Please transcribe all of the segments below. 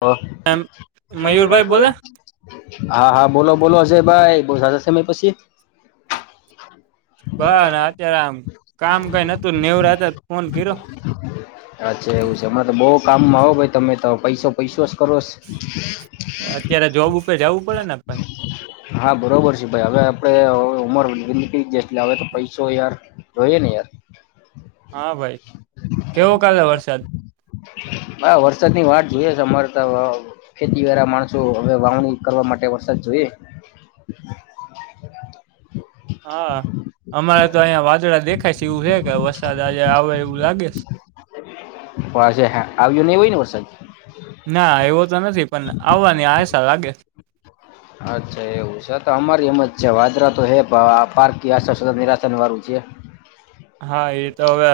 [unintelligible] ઓ એમ મયુરભાઈ બોલો. હા, હા, બોલો, બોલો, અજય ભાઈ, બો સમય પછી. બ, અત્યારે આમ કામ કઈ હતું, નેવરા હતા, ફોન કર્યો. અચ્છા, એવું છે? અરે, તો બઉ કામમાં આવે ભાઈ. તમે તો પૈસો, પૈસો જ કરો. અત્યારે જોબ ઉપર જવું પડે ને, ભાઈ. હા બરોબર છે ભાઈ હવે આપણે ઉમરની ગ એટ હવે તો પૈસો યાર જોઈએ ને, યાર. હા ભાઈ, કેવો કાલે વરસાદ! હા, વરસાદ ની વાત જોઈએ છે અમારે તો ખેતી વાળા માણસો હવે વાવણી કરવા માટે વરસાદ જો હ. [unintelligible] હા અમારે તો અહીંયા વાદળા દેખાય છે. એવું છે કે વરસાદ આજે આવે એવું લાગે છે. [unintelligible] હજે હ આવ્યું નહી હોય ને, વરસાદ. ના, એવ્યો તો નથી, પણ આવવાની આશા લાગે. અચ્છા, એવું છે તો અમારી એમ જ છે. વાદળા તો હે, પારકી આશા સદા નિરાશા વાળું છે. કૂ [unintelligible] હા, એ તો હવે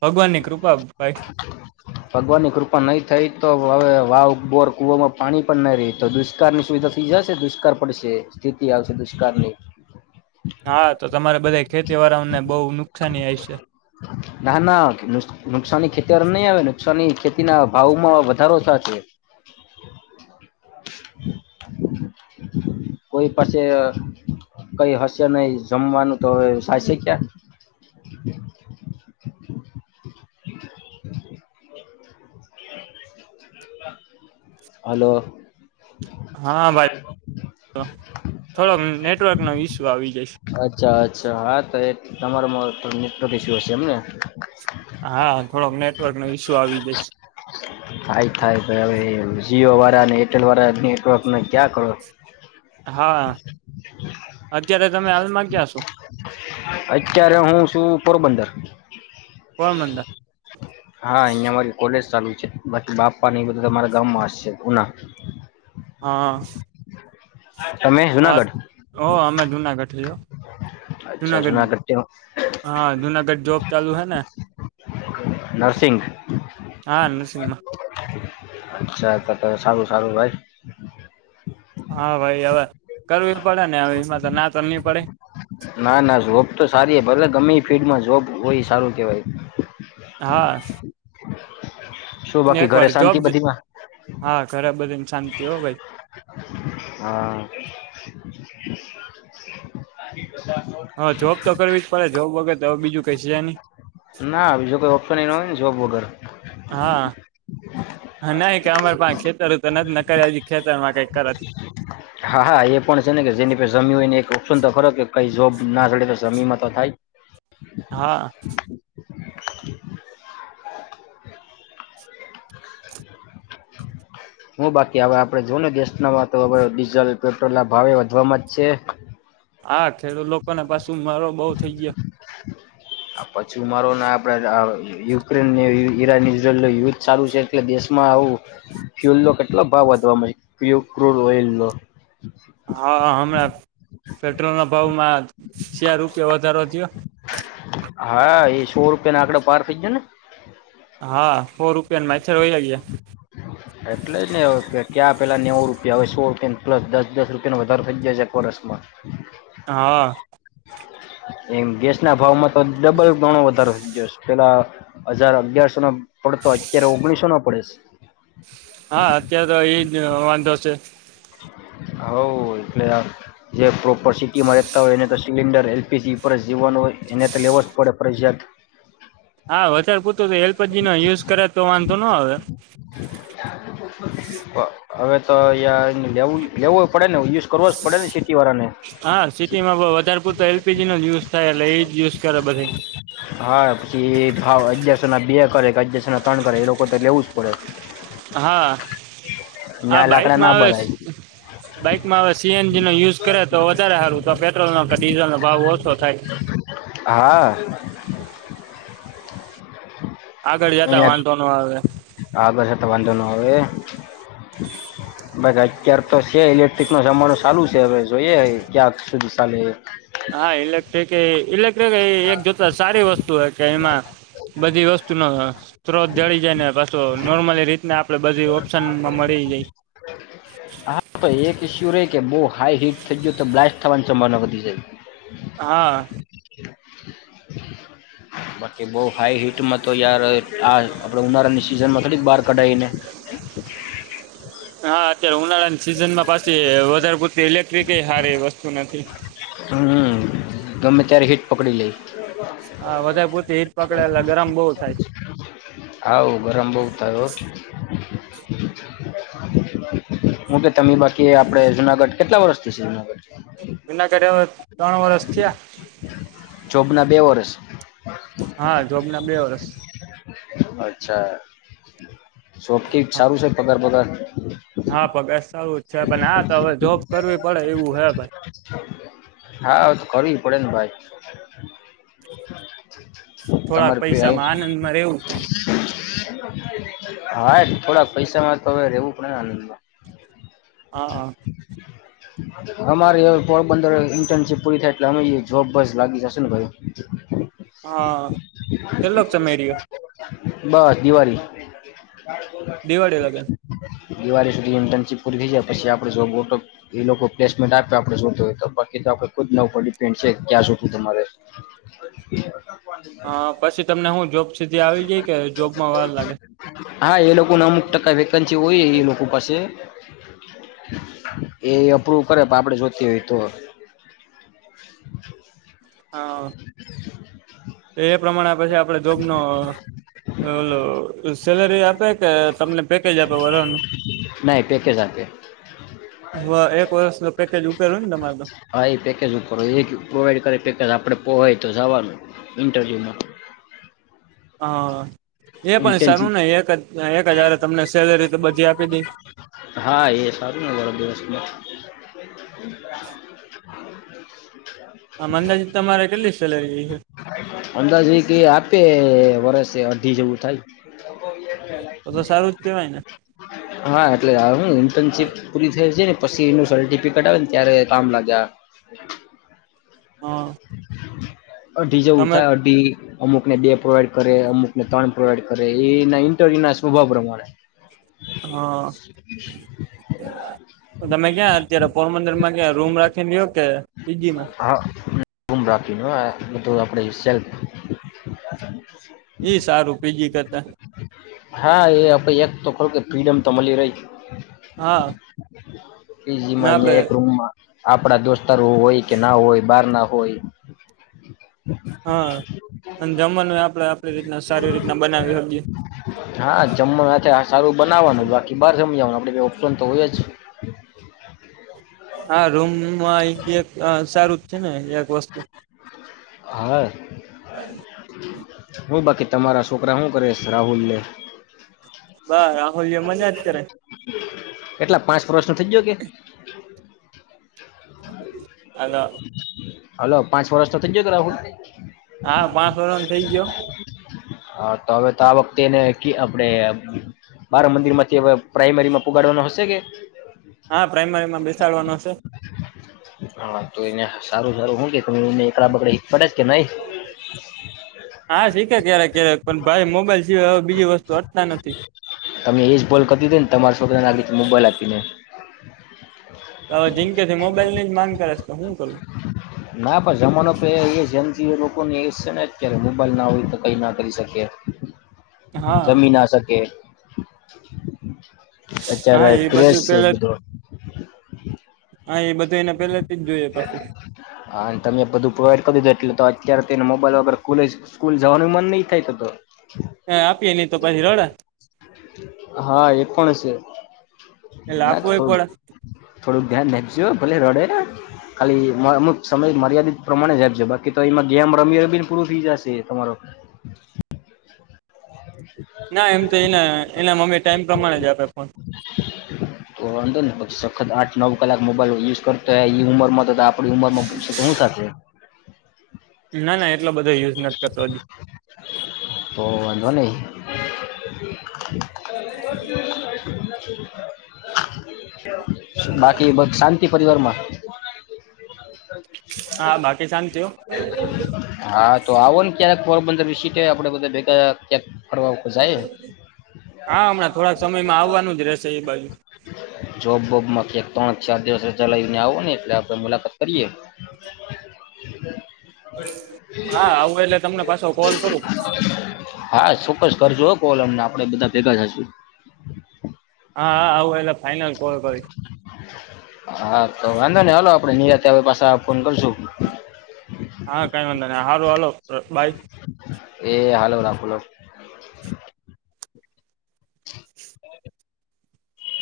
ભગવાન ની કૃપા, ભાઈ. ભગવાનની કૃપા નહીં થઈ. તો હવે વાવ, બોર, કુવામાં પાણી પણ નહીં રહી તો દુષ્કાળ ની સુવિધા થઇ જશે. દુષ્કાળ પડશે, સ્થિતિ આવશે, દુષ્કાળની. હા, તો તમારે બધા ખેતીવાડાઓને બહુ નુકસાની હોય છે. ના, ના, નુકસાની ખેતી નહીં આવે, નુકસાની ખેતીના ભાવ માં વધારો થાય છે. [unintelligible] [unintelligible] કોઈ પાસે કઈ હાસ્ય નહીં, જમવાનું તો હવે સાશે ક્યાં? [unintelligible] હલો. હા, ભાઈ. થોડોક નેટવર્ક નો ઈસ્યુ આવી જઈશ અચ્છા, અચ્છા, હા તો એ તમારો મિત્રધશ હશે એમને. હા થોડોક નેટવર્ક નો ઈસ્યુ આવી જશે. હ જીઓ વાળા અને એરટેલ વાળા નેટવર્કને ક્યાં કરો. હા અત્યારે તમે હાલમાં ગયા છો. અત્યારે હું છું પોરબંદર. પોરબંદર હા અહિયાં મારી કોલેજ ચાલુ છે બાકી બાપ. પાણી બધું તમારા ગામમાં હશે ઉના. હા. તમે હા જુનાગઢ ઓ અમે દુના ગઠઓ. જુનાગઢ હા જુનાગઢ જોબ ચાલુ હૈ ને. નર્સિંગ હા અન સિમા. અચછા ત ત સારું સારું ભાઈ. હા ભાઈ હવે કરવી પડે ને હવે એમાં તો ના તો નહી પડે. ના ના જોબ તો સારી ભલે ગમે ફિલ્ડમાં જોબ હોય સારું કેવાય. હા. શું બાકી એક ઘરે વાર જોબ શાંતિ બધીમાં હા ઘરે બધીને શાંતિ હો ભાઈ. હા [unintelligible] હા જોબ તો કરવી જ પડે જોબ વગર તો હવે બીજું કઈ શ જાય નહી. ના બીજો કોઈ ઓપ્શનનું જો જૉબ વગર. હા. હા ના કે અમારે પા ખેતર તો નથી ન કરે હજ ખેતરમાં કઈક કરત. હા હા એ પણ છે ને કે જેની જમી હોય ને એક ઓપ્શન તો ખરો કે કઈ જોબ ના થડે તો જમી માં તો થાય. હા. [inaudible] [inaudible] હું બાકી હવે આપડે જોઉ ને ગેસ ના તો હ ડીઝલ પેટ્રોલ ના ભાવે વધવામાં જ છે. હા ખેડૂત લોકોને પાછું મારો બહ થઈ ગયો. આ પછી ઉ મારોને આપડે યુક્રેન ને ઈરાન ઈઝરાયલ ન યુદ્ધ સારું છે એટલે દેશમાં. આવ ફ્યુલ નો કેટલો ભાવ વધવાવામાંુ ક્રુડ ઓઈલ નો. હા હણા. પેટ્રોલના ભાવમાં સાર રૂપિયા વધારો થયો. હા એ સો રૂપિયા ના આંકડાે પાર થઇ જાય ને. હા ફો રૂપિયા માચ્છર હો ગયા. એટલે જ ને ક્યાં પેલા નેવું રૂપિયા હવે સો રૂપિયા પલસ દસ દસ રૂપિયાો વધારારે થઈ જશે. ફરેેશમાં. હા. એમ ગેસ ના ભાવમાં તો ડબલ ગણો વધારો. પેલા હજાર અગિયારસો ન પડતો અત્યારે ઓગણીસો નાો પડે છે. હા અત્યારે તો એ જ વાંધો છે. હ એટલે જે પ્રોપર સિટીમાં રહેતા હોય એને તો સિલિન્ડર એલપીજી પર જ જીવન. એને તો લેવો જ પડે ફરજિયાત. હા વધારે પૂતું એલપીજી નો યુઝ કરે તો વાંધો ન આવે. હવે તો અહં લેવું. લેવો પડ ને ુ કરવો જ પડેને સિટીળાને. હા સિટીમાં બ વધારે પૂરતો એલપીજીનોો જ યુઝ થાય એટલે એ જ યુઝ કરે બધ. હા પછી એ ભાવ અગિારસ ના બે કરે કે અગયારસો ના ત્રણ કરે એ લોકો તો લેવું જ પડે. હા હ ત્યાં બાઈક લાકડા માં ના આવે. ભરાય બાઈકમાં હવે સીએનજી નો યુઝ કરે તો વધારે સારું તો પેટ્રોલ ન કે ડીઝલ નો ભાવ ઓછો થાય. હા. આગળ જતા વાંધો ન આવે અ આગ તમા ધનો આવેવે બાગ અત્યારે તો છે ઇલેક્ટ્રિક નો જમાનો ચાલુ છે હવે જોઈએ ક્યાં સુધી ચાલે હા ઇલેક્ટ્રિક એ ઇલેક્ટ્રિક એ એક જોતા સારી વસ્તુ હો કે એમાં બધી વસ્તુનો સ્ત્રોત જળી જાય ને પાછો નોર્મલી રીતને આપડે બધી ઓપ્શનમાં મળી થ ગઈ હા તો એક ઇશુ કે બહુ હાાઈ હિટ થઈ ગયું તો બ્લાસ્ટ થવાની સંભાવના વધી જાય હા બાકી બહ હાઈ હિટ મ તો યાર આ આપણે ઉનાળાની સિઝનમાં થોડીક બહાર કઢાયીને હા અ ઉનાળાની સિઝનમાં પછી વધારે પૂરતી ઇલેક્ટ્રિક સારી એ વસ્તુ નથી હમ ગમે ત્યારે હીટ પકડી લઈ હા વધારે પૂરતી હીટ પકડે એટલે ગરમ બહુ થાય હા હ ગરમ બહ થયો હું કે તમે બાકી આપડે જુનાગઢ કેટલા વર્ષથી છે જુનાગઢ વિના કર્યા ત્રણ વરષ થયા ના બે વર્ષ હા જોબ ના બે વર્ષ અચ્છા [inaudible] સારું હા છે પગાર બગાર હા બગારઓછા પણ હા તો હવે જોબ કરવી પડે એવું હે ભાઈ હા ઓ તો કરવી પડે [inaudible] થોડાક તમારે પે આયુ પૈસામાં આનંદમાં રહેવું [inaudible] હા થોડાક પૈસા માં તો હવે રેવું પડે ને આનંદમાં હા હા અમારે પંદર દિ ઇન્ટર્ન શિપ પૂરી થાય એટલે જોબ પછી લાગી જશે ભાઈ હા કેટલોક સમય રયો બસ દિવાળી દિવાળી લગન દિવાળી શ ઇન્ટનશિપ પૂરી થાય જાય પછી તો આપડે જોબ હોય તો એ લોકો ટેસ્ટ માં ના પાડે તો પછી આપડે ખુદ નો ઇકોડિંગ પેન સે ક્યા શું હા પછી તમને જોબ સીધી આવી ગય કે જોબમાં વાર લાગે હા એ લોકો ના અમુક ટકા વેકન્સી હોય એ લોકો સે [inaudible] એ અપરુવલ કરે આપડે જોઈતી હોય તો હા એ પ્રમાણે પછીઆપડે જોબ અ ઓલો સેલરી આપે કે તમને પેકેજ આપે વરહ નું નહી પેકેજ એક વર્ષનું પેકેજ ઉપેર હોય ને તમારે તો હા એ પેકેજ હવે એ કે પ્રોવાઈડ કરે પેકેજ આપણે પોહાય તો જવાનું હા એ પણ સારું ઇન્ટર્નશીપ ને એક એક જ હારે તમને સેલરી તો આપી જ દે હા એ સારું ને વરો દિવસમાં આમ અંદાજે તમારે કેટલી સેલરી છે અંદાજી કે આપે વર્ષે અઢી જેવું થાય બહુ એ કે લાઇટ તો તો સારું જ કેવાય ને હા એટલે ઇન્ટર્ન શિપ પૂરી થાશે પછી એનું સર્ટિફિકટ આવેને ત્યારે કામ લાગ્યા હા અઢી જેવું તમે થાય અઢી અમુક ને બે પ્રોવાઈડ કરે અમુકને ત્રણ પ્રોવાઈડ કરે હા તમે ક્યાં અત્યારે પોરબંદરમાં કયા રૂમ રાખીને રહ્યો પીજીમા હા રૂમ રાખી ને ઈ સારું પીજી કરતા [unintelligible] હા એ આપ એક તો ખ ફ્રીડમ તો મળી રહી હા ના આપડે [unintelligible] આપણા દોસ્તાર હોય કે ના હોય બાર ના હોય. હા અને જમવાનું આપણે આપણી રીતના સારી રીતના બનાવી હકીએ. જમવાનું છે આ સારું બનાવાનું બાકી બહાર જમી આવાનું. ઓપન તો હોય જ હા રૂમમાં એક સારું જ છે ને એક વસ્તુ હા હું બાકી તમારા છોકરા શું કરીશ રાહુલને બા રાહુલ જે મજા જ કરે કેટલા પાંચ વર્ષ ન થઇ ગયો કે અન હલો પાંચ વર્ષ તો થઈ ગયા રાહુલ ને હા પાંચ વરનો થઇ ગયો. હા તો હવે તો આ વખતે એને આપણેે મારા મંદિર માંથી હવે પ્રાાઈમરી માં પગાડવાનો હશે કે. હા પ્રાઈમરી માં બેસાડવાનો છે. હા તો એને સારું સારું શું કે એકડા બગડા પડે જ કે નહી. હા શીખે ક્યારેક ક્યારેક પણ ભાઈ મોબાઈલ સિવાય હવે બીજી વસ્તુ હટતા નથી. તમે એ જ બોલ કરતી હતી ને તમારા સોકરાને આરીતે મોબાઈલ આપીને હવે જિંદગીથી મોબાઈલ ની જ માંગ કરે છે તો હું કરું. ના પણ જમાનો પ એ જમજી લોકો ને અત્યારે મોબાઈલ ના હોય તો કઈ ના કરી શકીએ. હા જમી ના શકે. હા અત્યારે એ બધું ક્રેશ પેલે બધો હા એ બધું એને પેલેથી જ જોઈએ પછી હા અને તમે બધું પ્રોવાઈડ કરી દધો એટલે તો અત્યારે તેને મોબાઈલ વગર ખલે સ્કૂલ જવાનું મન નહી થાય તો તો હ આપીએ નહી તો પછી રડે. હા એ પણ છે એટલે ના થ આપવુંય પડે થોડું ધ્યાન નાપજો ભલે રડે ખાલી અમુક સમય મર્યાદિત પ્રમાણે જ આપજો બાકી તો એમાં ગેમ રમી રમીને પૂરું થઈ જશે તમારો [inaudible] ના એમ તો એના એના મમ્મી ટાઈમ પ્રમાણે જ આપે ફોન તો વાંધો ને પછી આઠ નવ કલાક મોબાઈલ યુઝ કરતો હોય ઉમરમાં તો આપણી ઉંમર માં શું સાથે ના ના એટલો બધો યુઝ નથી કરતો હજી. તો વાંધો નહી [inaudible] બાકી બ શાંતિ પરિવારમાં હા બાકી શાંતિ હો હા તો આવો ને ક્યારે. પોરબંદર વિશે આપડે બધા ભેગા ફરવા જાય હા હમણાં થોડાક સમયમાં આવવાનું જ રહેશે એ બાજુ. જોબોબમાંથી ત્રણક ચાર દિવસ ચલાવી ને આવો ને એટલે આપે મુલાકાત કરીએ. [inaudible] હા આવું એટલે તમને પાછો કોલ કરું હા ચોક્કસ કરજો કોલ આપડે બધા ભેગા થશું. હા હા આવું એટલે ફાઈનલ કોલ કરીશ. હા તો વાંધો ને હલો આપડે નિરાતે પાસે ફોન કરશું. હા કઈ વાંધા નહી સારું હાલો બાય. એ હાલો રાખલો. [inaudible]